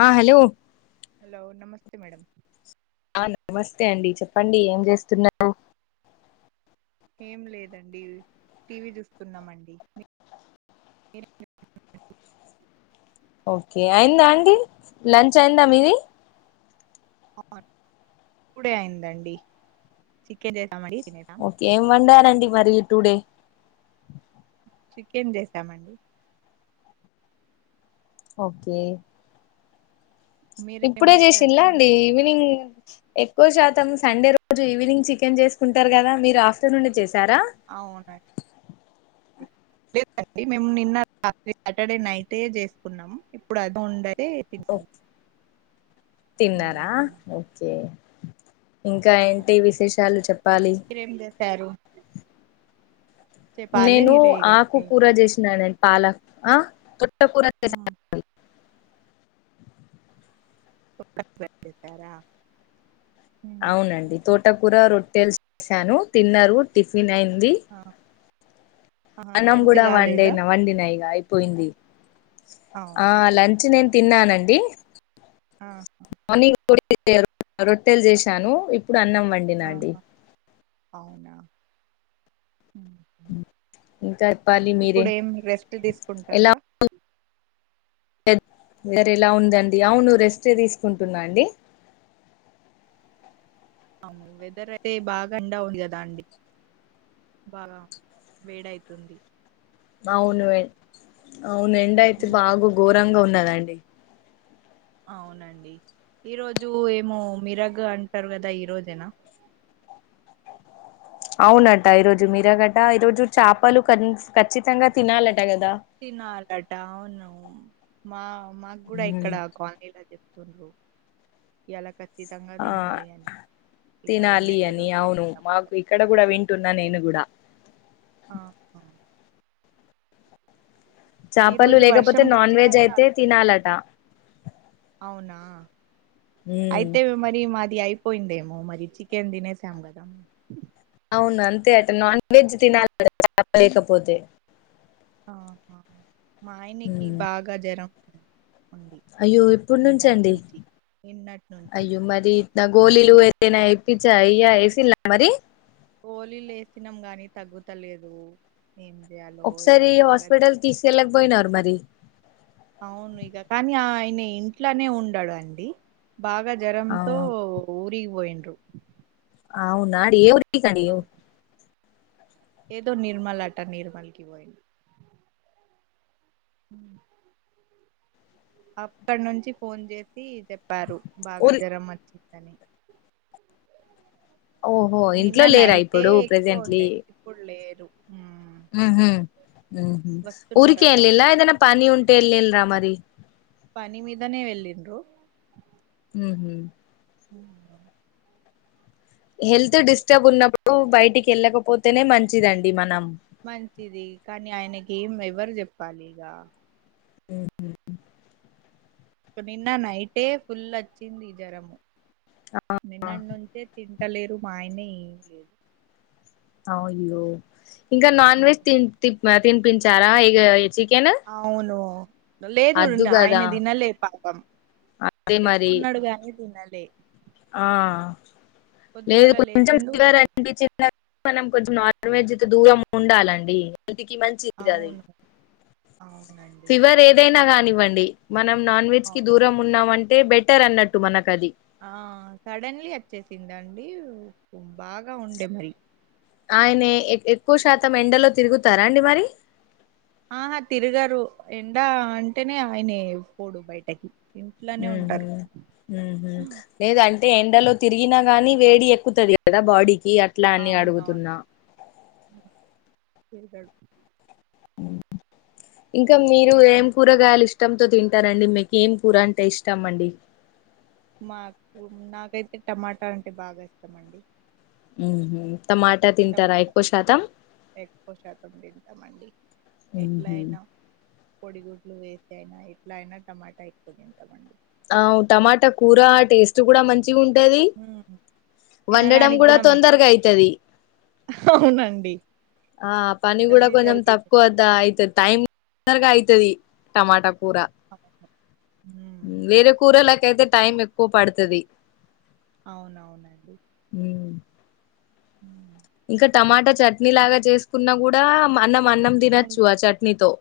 ఆ hello hello నమస్తే మేడ ఆ నమస్తే అండి చెప్పండి ఏం చేస్తున్నారు ఏం లేదండి టీవీ చూస్తున్నామండి ఓకే అయిందా అండి లంచ్ అయిందా మీది ఇూడే అయిందండి చిక్కే చేసామరి ఓకే ఏంమంటాలండి మరిగి టూడే చికెన్ చేసామండి ఓకే మీరేం ఇప్పుడే చేసిందిలా చేసారండి అండి ఈవినింగ్ ఎక్కువ శాతం సండే రోజు ఈవినింగ్ చికెన్ చేసుకుంటారు కదా మీరు ఆఫ్టర్నూన్ చేశారా అవునా లేదండి మేము నిన్న రాత్రి సాటర్డే నైట్ చేసుకున్నాము ఇప్పుడు అది ఉ ఓ తస తిన్నారా ఓకే ఇంకా ఏంటి విశేషాలు చెప్పాలి మీరేం చేసారు చెప్పాలి నేను మీరే ఇగ ఆకు కూర చేసినానడి పాలక్ ఆ ప సార అవునండి తోటకూర రొట్టెలు చేసాను తిన్నారు టిఫిన్ అయింది ఆ అన్నం కూడా వడి అయినా వండిన ఇక అయిపోయింది ఆ అవునా లంచ్ నేను తిన్నానండి ఆ మార్నింగ్ రొట్టెలు చేశాను ఇప్పుడు అన్నం వండినండి ఆహా అవునా ఇంకా చెప్పాలి మీరే ఇప్పుడు ఏం రెస్ట్ తీసుకుంటన్రా వర ఎలా ఉందండి అవునువు రెస్ట్ తీసుకుంటున్నాండి అవును వెదర్ అయితే బాగా ఎంండవుంది కదా అండి బాగా వేడైతుంది అవును అవును ఎండ అయితే బాగా ఘోరంగా ఉన్నదండి అవునండి ఈరోజు ఏమో మిరగ్ అంటారు కదా ఈ రోజేనా అవునట ఈరోజు మీరాగట ఈరోజు చేపలు ఖచ్చితంగా తినాలంట తినాలట అవును మా మాకు కూడా ఉమ్, ఇక్కడ కాలనీలా చె ఎలా ఖచ్చితంగా ఆ తినాలి అని ఇక తినాలి ఏమైతదో అని అవును సాయంత్రం మాకు వరకు ఇక్కడ కూడా వింటున్నా నేను కూడా ఆహా ఈ చేపలు రోజు వర్షం లేకపోతే నాన్ వెజ్ ఖచ్చితంగా అయితే వస్తదా తినాలట అవునా అయితే వి మరి మా ఇది అయిపోయిందేమో మరి చికెన్ తినేసాం కదా అవును అంతే అట నాన్ వెజ్ తినాలిపలేకపోతే ఆహా మాయనకి బాగా జ్వరం ఉంది అయ్యో ఇప్పుడు నిన్నటి నుంచండి నుంచి నిన్నటి నుంచి అయ్యో మరి ఇ నా గోళలు ఏదైనా పిచ్చా అయ్యా ఏస మరి పోలీ లే వేసినాం గాని తగ్గుతలేదు ఏం చేయాలో ఒకసారి ఏమో బాగా జ్వరం. హాస్పిటల్ తీసుకెళ్ళక పోయినారు మరి అవును ఈక కానీ ఆ న ఇంట్లోనే ఉండు అండి బాగా ఆ జ్వరంతో ఊరిగిపోయిడు అవు నాడి ఎవ్రకాడి ఏద నిర్మలా అట్ట నిర్మల్ క వయి హ అక్కడ నుంచి ఫోన్ చేసి చెప్పారు బాగా ఊరి జ్వరం వచ్చి ఓహో నిన్న ఇంట్లో లేరా నైటే ఇప్పుడు ఎక్కువ ప్రజెంట్లీ ఉండే ఇప్పుడు లేరు ఉమ్. ఉ హ ఊరికే వస్తున్నారట అల్లిల ఇప్పుడు ఏదనా పని ఉంటే ఎల్ల్రా మరి పని మీదనే వెళ్ళండు హ ఉ హెల్త్ డిస్టర్బ్ ఉన్నప్పుడు బయటికి వెళ్ళకపోతేనే మంచిదండి మనం మంచిది కానీ ఆయనకి ఏం ఎవరు చెప్పాలి ఇగ [unintelligible] నిన్న నైటే ఫుల్ వచ్చింది జ్వరము నిన్నటి నుంచే త ఇట్టలేరు మా ఆయనే అయ్యో ఇంకా నాన్ వెజ్ తినిపించారా ఇ అవును లేదు అద్దు ఆయన కదా తినలే పాపం అదే మరి తెచ్చుకున్నాడు గాని తినాల ఆ లేదు పొద్దుగాల కొంచెం లేసిండు సివర్ అనిపించింది మనం కొంచెం నాన్ వెెజ్ దూరం ఉండాలండి కి మంచిది అది అవును అవునండి ఫివర్ ఏదైనా కానివ్వండి మనం నాన్ వెజ్ కి దూరం ఉన్నామంటే బెటర్ అన్నట్టు మనకు అది ఆ సడన్లీ వచ్చేసిందండి బాగా ఉండే మరి ఆయన ఎక్కువ శాతం ఎండలో తిరుగుతారా అండి మరి ఆహా తిరగారు ఎండా అంటేనే ఆయన పోడు బయటకి ఇంట్లోనే ఉంటారు లేదు అంటే ఎండలో తిరిగినా గానీ వేడి ఎక్కుతుది కదా బాడీకి అట్లా అని అవునవును అడుగుతున్నా [unintelligible] ఇంకా మీరు ఇంకా ఏం కూరగాయలు ఇష్టంతో తింటారండి మీకు ఏం కూర అంటే ఇష్టాం అండి మాకు నాకైతే టమాటా అంటే బాగా ఇష్టమ అండి ఉ టమాటా ఎక్కువ శాతం తింటామండి ఎట్లా ఉహు అయినా పొడిగుడ్లు వేసి అయినా ఎట్లా అయినా టమాటా అయిక్పో తింటామండి ఆ టమాటా కూరా టేస్ట్ కూడా మంచి మంచి ఉంటది ఉమ్ వండడం తినడానికి కూడా మంచి తొందరగా అవుతుది అవునండి ఆ పని కూడా జల్దీ కొంచం జల్దీ తక్కువ అదా అయితే టైం తొందరగా అవుతది టమాటా కూర అవును ఉమ్, వేరే కూరలకయితే టైం ఎక్కువ పడుతుది అవునవునండి [unintelligible] ఇంకా టమాటా చట్నీ లాగా చేసుకున్నా కూడా మన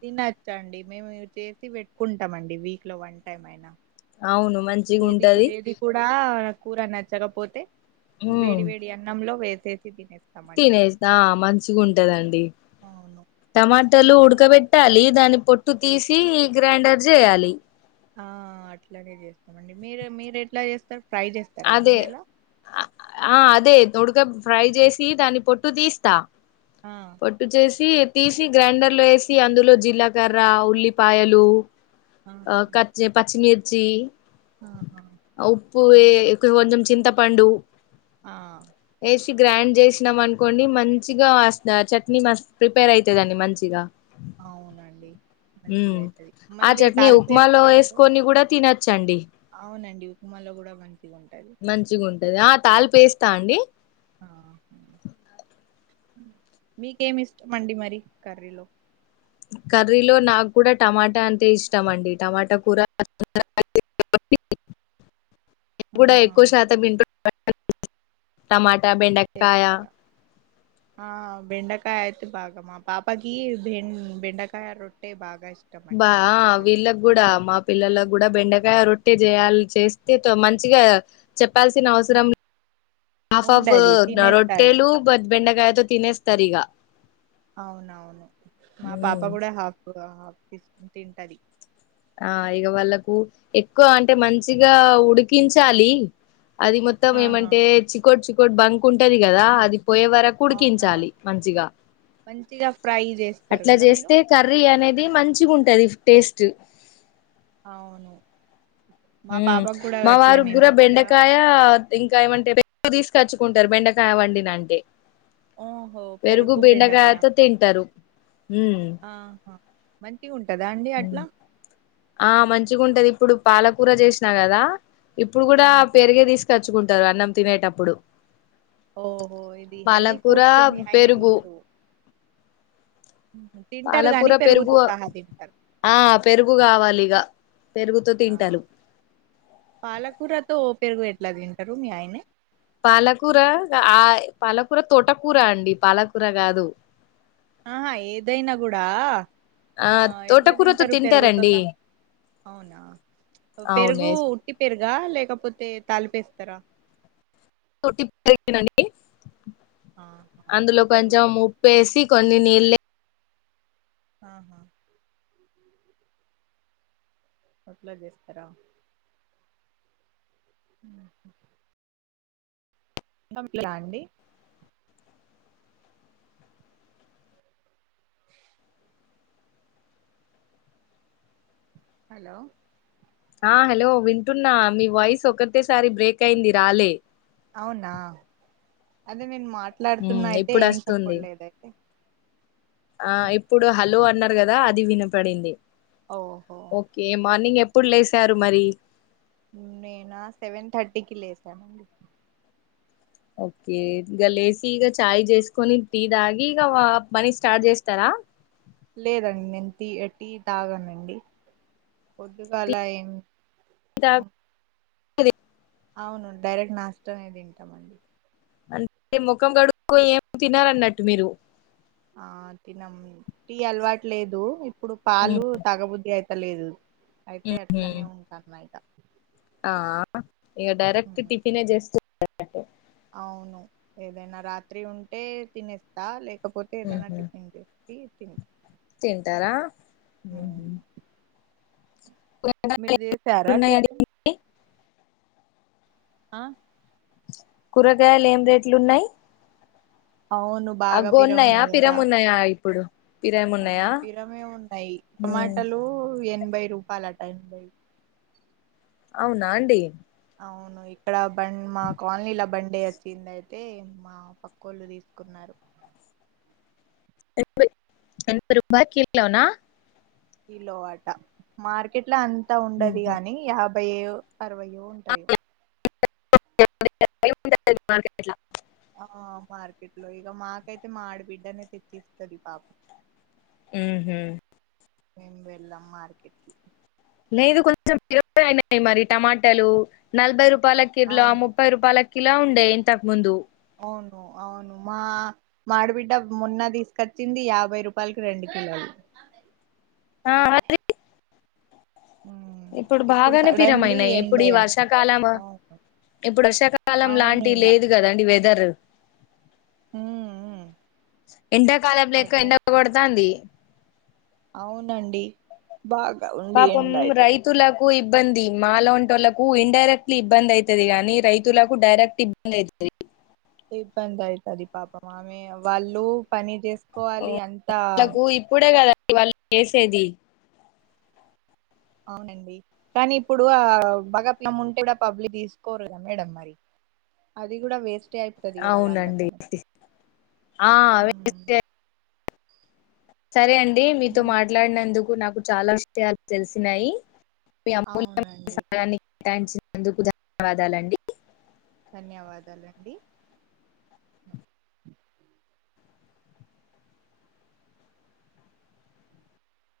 తినచ్చండి మేము చేసి పెట్టుకుంటామ అండి వీక్ లో వన్ టైమ్ అయినా అవును మంచిగా ఏది ఉంటది ఏది కూడా కూర నచ్చకపోతే వేడి వేడి అన్నంలో వేసేసి తినేసి తినేసా మంచిగా ఉంటదండి అవును టమాటలు ఆ ఉడకబెట్టాలి దాని పొట్టు తీసి గ్రైండర్ చేయాలి ఆ అట్లాగే చేస్తామండి మీరు మీరు ఎట్లా చేస్తారు ఫ్రై చేస్తారా అదే నూనెలో ఆ అదే ఉడక ఫ్రై చేసి దాన్ని పొట్టు తీస్తా ఆ పొట్టు చేసి తీసి గ్రైండర్ లో వేసి అందులో జీలకర్ర ఉల్లిపాయలు ఆ, కా పాచిమిర్చి ఆహా పవ కొంచెం చింతపండు ఆ వేసి గ్రైండ్ చేసినాం అనుకోండి మంచిగా చట్నీ మ ప్రిపేర్ అవుతుందంని మంచిగా అవునండి మంచిగా అవుతుది మళ్ళీ న ఉప్మాలో తాలిపేస్తారా మీరు వేసుకొని కూడా తినొచ్చండి అవునండి ఉప్మా లో కూడా మంచిగా ఉంటది వాళ్ళు పెస్ట అండి ఆ మీకేమి ఇష్టం అండి మరి కర్రీలో కర్రీలో నాకు కూడా టమాటా అంటే ఇష్టం అండి టమాటా కూర కూడా ఆహా ఎక్కువ శాతం [unintelligible] ట బెండకయ చేస్తారా ఆ బెండకాయ అయితే బాగా మా పాపకి బె బెండకాయ రొట్టె బాగ బా వీళ్ళకి గుడా మా పిల్లలకు కూడా బెండకాయ రొట్టే చేయాలి చేస్తే మంచిగా చెప్పాల్సిన అవసరం హాఫ్ హాఫ్ ఉండది తినేస్తారు రొట్టెలు బ బెండకాయతో తినే తరిగా అవునవును మా పాప కూడా హాఫ్ హాఫ్ తీసుకుని తింటది ఆ ఇక వాళ్ళకు ఎక్కువ అంటే మంచిగా ఉడికించాలి అది మొత్తం ఆహా ఏమంటే చికోటి చికోటి బంక్ ఉంటది కదా అది పోయే వరకు ఉడికించాలి అవునవును మంచిగా మంచిగా ఫ్రై చేస్తారు అట్లా కదా మీరు చేస్తే కర్రీ అనేది మంచిగా ఉంటది టేస్ట్ అవును మా పాపకు కూడా మా వారు అట్లనే గూడా మంచిగా బెండకాయ ఇంకా ఏమంటే [unintelligible] [unintelligible] బెండకాయ వండిన అంటే ఓహో పెరుగు బెండకాయ బెండకాయతో తింటారు హ్మ్మ్ ఆహా మంచిగా ఉంటదా అండి అట్లా ఆ మంచిగా ఉంటది ఇప్పుడు పాలకూర చేసినా కదా ఇప్పుడు కూడా ఆహా పేరుగే తీసుకచ్చుకుంటారు అన్నం తినేటప్పుడు ఓహో ఇది హల్ది పాలకూర ఫూడ్ తో మీ ఆయనే పెరుగు తినరు తింటారు గాని పాలకూర పెరుగు పెరుగుతో సహా తింటారు ఆ పెరుగు కావాలి ఇగ పెరుగుతో ఆ తింటాలు పాలకూరతో ఓ పెరుగు ఎట్లా తింటారు మీ ఆయన పాలకూర ఆ పాలకూర తోటకూర అండి పాలకూర కాదు ఆహా ఏదైనా కూడా ఆ ఎట్లా తోటకూరతో తింటారు పెరుగుతో తింటారండి స అవునా పెరుగు అవునే ఉట్టి పెరుగు లేకపోతే తలిపేస్తారా [unintelligible] అండి ఆహా అందులో ఉట్టి పెరుగుతో కొంచెం ఉప్పేసి కొన్ని నీళ్లే ఆహా అట్లా చేస్తారా ఆ [unintelligible] అండి హలో ఆ హలో వింటున్నా మీ వాయిస్ ఒకటెసారి బ్రేక్ అయింది రాలే అవునా అదే నేను ఉమ్ మాట్లాడుతున్నా అయితే ఇప్పుడు ఏం వస్తుంది చెప్పట్లేదు అయితే ఆ ఇప్పుడు హలో అన్నారు కదా అది వినపడింది ఓహో ఓకే మార్నింగ్ అ ఏప్పుడు లేసారు మరి నేనా సెవెన్ థర్టీకి లేసానండి ఓకే ఇక లేచి ఇక చాయ్ చేసుకొని టీ తాగి ఇగ పనీ స్టార్ట్ చేస్తారా [inaudible] లేదండి నేను టి టి తాగానండి పొద్దుగాల ఏం [unintelligible] అవును డైరెక్ట్ నాష్ట నే తింటామ అండి అంటే ముఖం కడుక్కొ ఏం తినారన్నట్టు మీరు ఆ తినం టీ అలవాటు లేదు ఇప్పుడు ఉమ్, పాలు తగబుద్ధి అయిత లేదు అయితే ఉమ్హు. అట్లనే ఉంటన్నాయి ఆ ఇగ డైరెక్ట్ టిఫినే చేస్తునానండి అవును ఏదైనా రాత్రి ఉంటే తినేస్తా లేక లేకపోతే ఏదైనా ఉమ్హు. టిఫన్ చేసి తిన్ తింటారా కూరగాయలు మీరుజేసార టిఫిన్ ఉన్నాయండి ఆ కూరగాయలు ఏం రేట్లున్నాయి అవును బాగా పిరము అగగోన్నాయా ఉన్నాయి కదా పిరమ్ ఉన్నాయా ఇప్పుడు పిరం ఆ ఉన్నాయా పిరమే ఉన్నాయి ఉమ్. టమాటలు ఎన్ భై రూపాలటా ఎన్బై అవునా అండి అవును ఇక్కడ బం మా కాలనీల బండే వచ్చిందయితే మా పక్కోళ్ళు తీసుకున్నారు ఏనబై ఎనబై రూపాలకు కిలోనా కిలో వట మార్కెట్ లో అంతా ఉండది ఉమ్హు. కాగాని యాభై అరవై ఉంటాయి [unintelligible] మార్కెట్ లా ఆ మార్కెట్ లో ఇగ మాకైతే మా ఆడబిడ్డనే తెచ్చిస్తది పాపం ఉహు మేం వెళ్ళాం మార్కెట్కిి లేదు కొంచెం పిరమే అయినాయి మరి టమాటాలు నలభై రూ పాల కిలో అవును ముప్పై రూపాలకిలో ఉండే ఇంతకు ముందు అవును అవును మా మాడిబిడ్డ మొన్న తీసుకొచ్చింది యాభై రూపాయలకి రెండు కిలోలు [unintelligible] ఆ మరి ఉమ్ ఇప్పుడు బాగానే సడన్లీ పిరమయినాయి ఇప్పుడు ఎనభై ఈ అంటారు వర్షాకాలము అవును ఇప్పుడు వర్షాకాలం అవును లాంటి ఇగ లేదు కదండి వెదర్ ఉమ్ ఉమ్ ఎడాకాలపు లెక్క ఎండ అట్లనే కొడతాంది అవునండి బాగా ఉంది ఎండా అయితే కు ఇబ్బంది మాలంటోళ్లకు ఇన్డైరెక్ట్లీ ఇబ్బంది అయితది గానీ రైతులకు డైరెక్ట్ ఇబ్బంది అయితది ఇబ్బంది అయితది పాపం ఆమె వాళ్ళు పని చేసుకోవాలి అంతా ఇగ వాళ్ళు చేసేది అవునండి కానీ ఇప్పుడు ఆ బగప్ల ముంటే కూడా పబ్లి తీసుకోరుగా మేడం మరి అది కూడా వేస్ అవునండి అది ఆ ఉమ్, వేస్టే సరే అండి మీతో ఉమ్, మాట్లాడినందుకు నాకు చాలా విషయాలు తెలిసినాయి మీ అమూల్యమ అవునండి సమయాన్ని కేటాయించినందుకు ధన్యవాదాలండి ధన్యవాదాలండి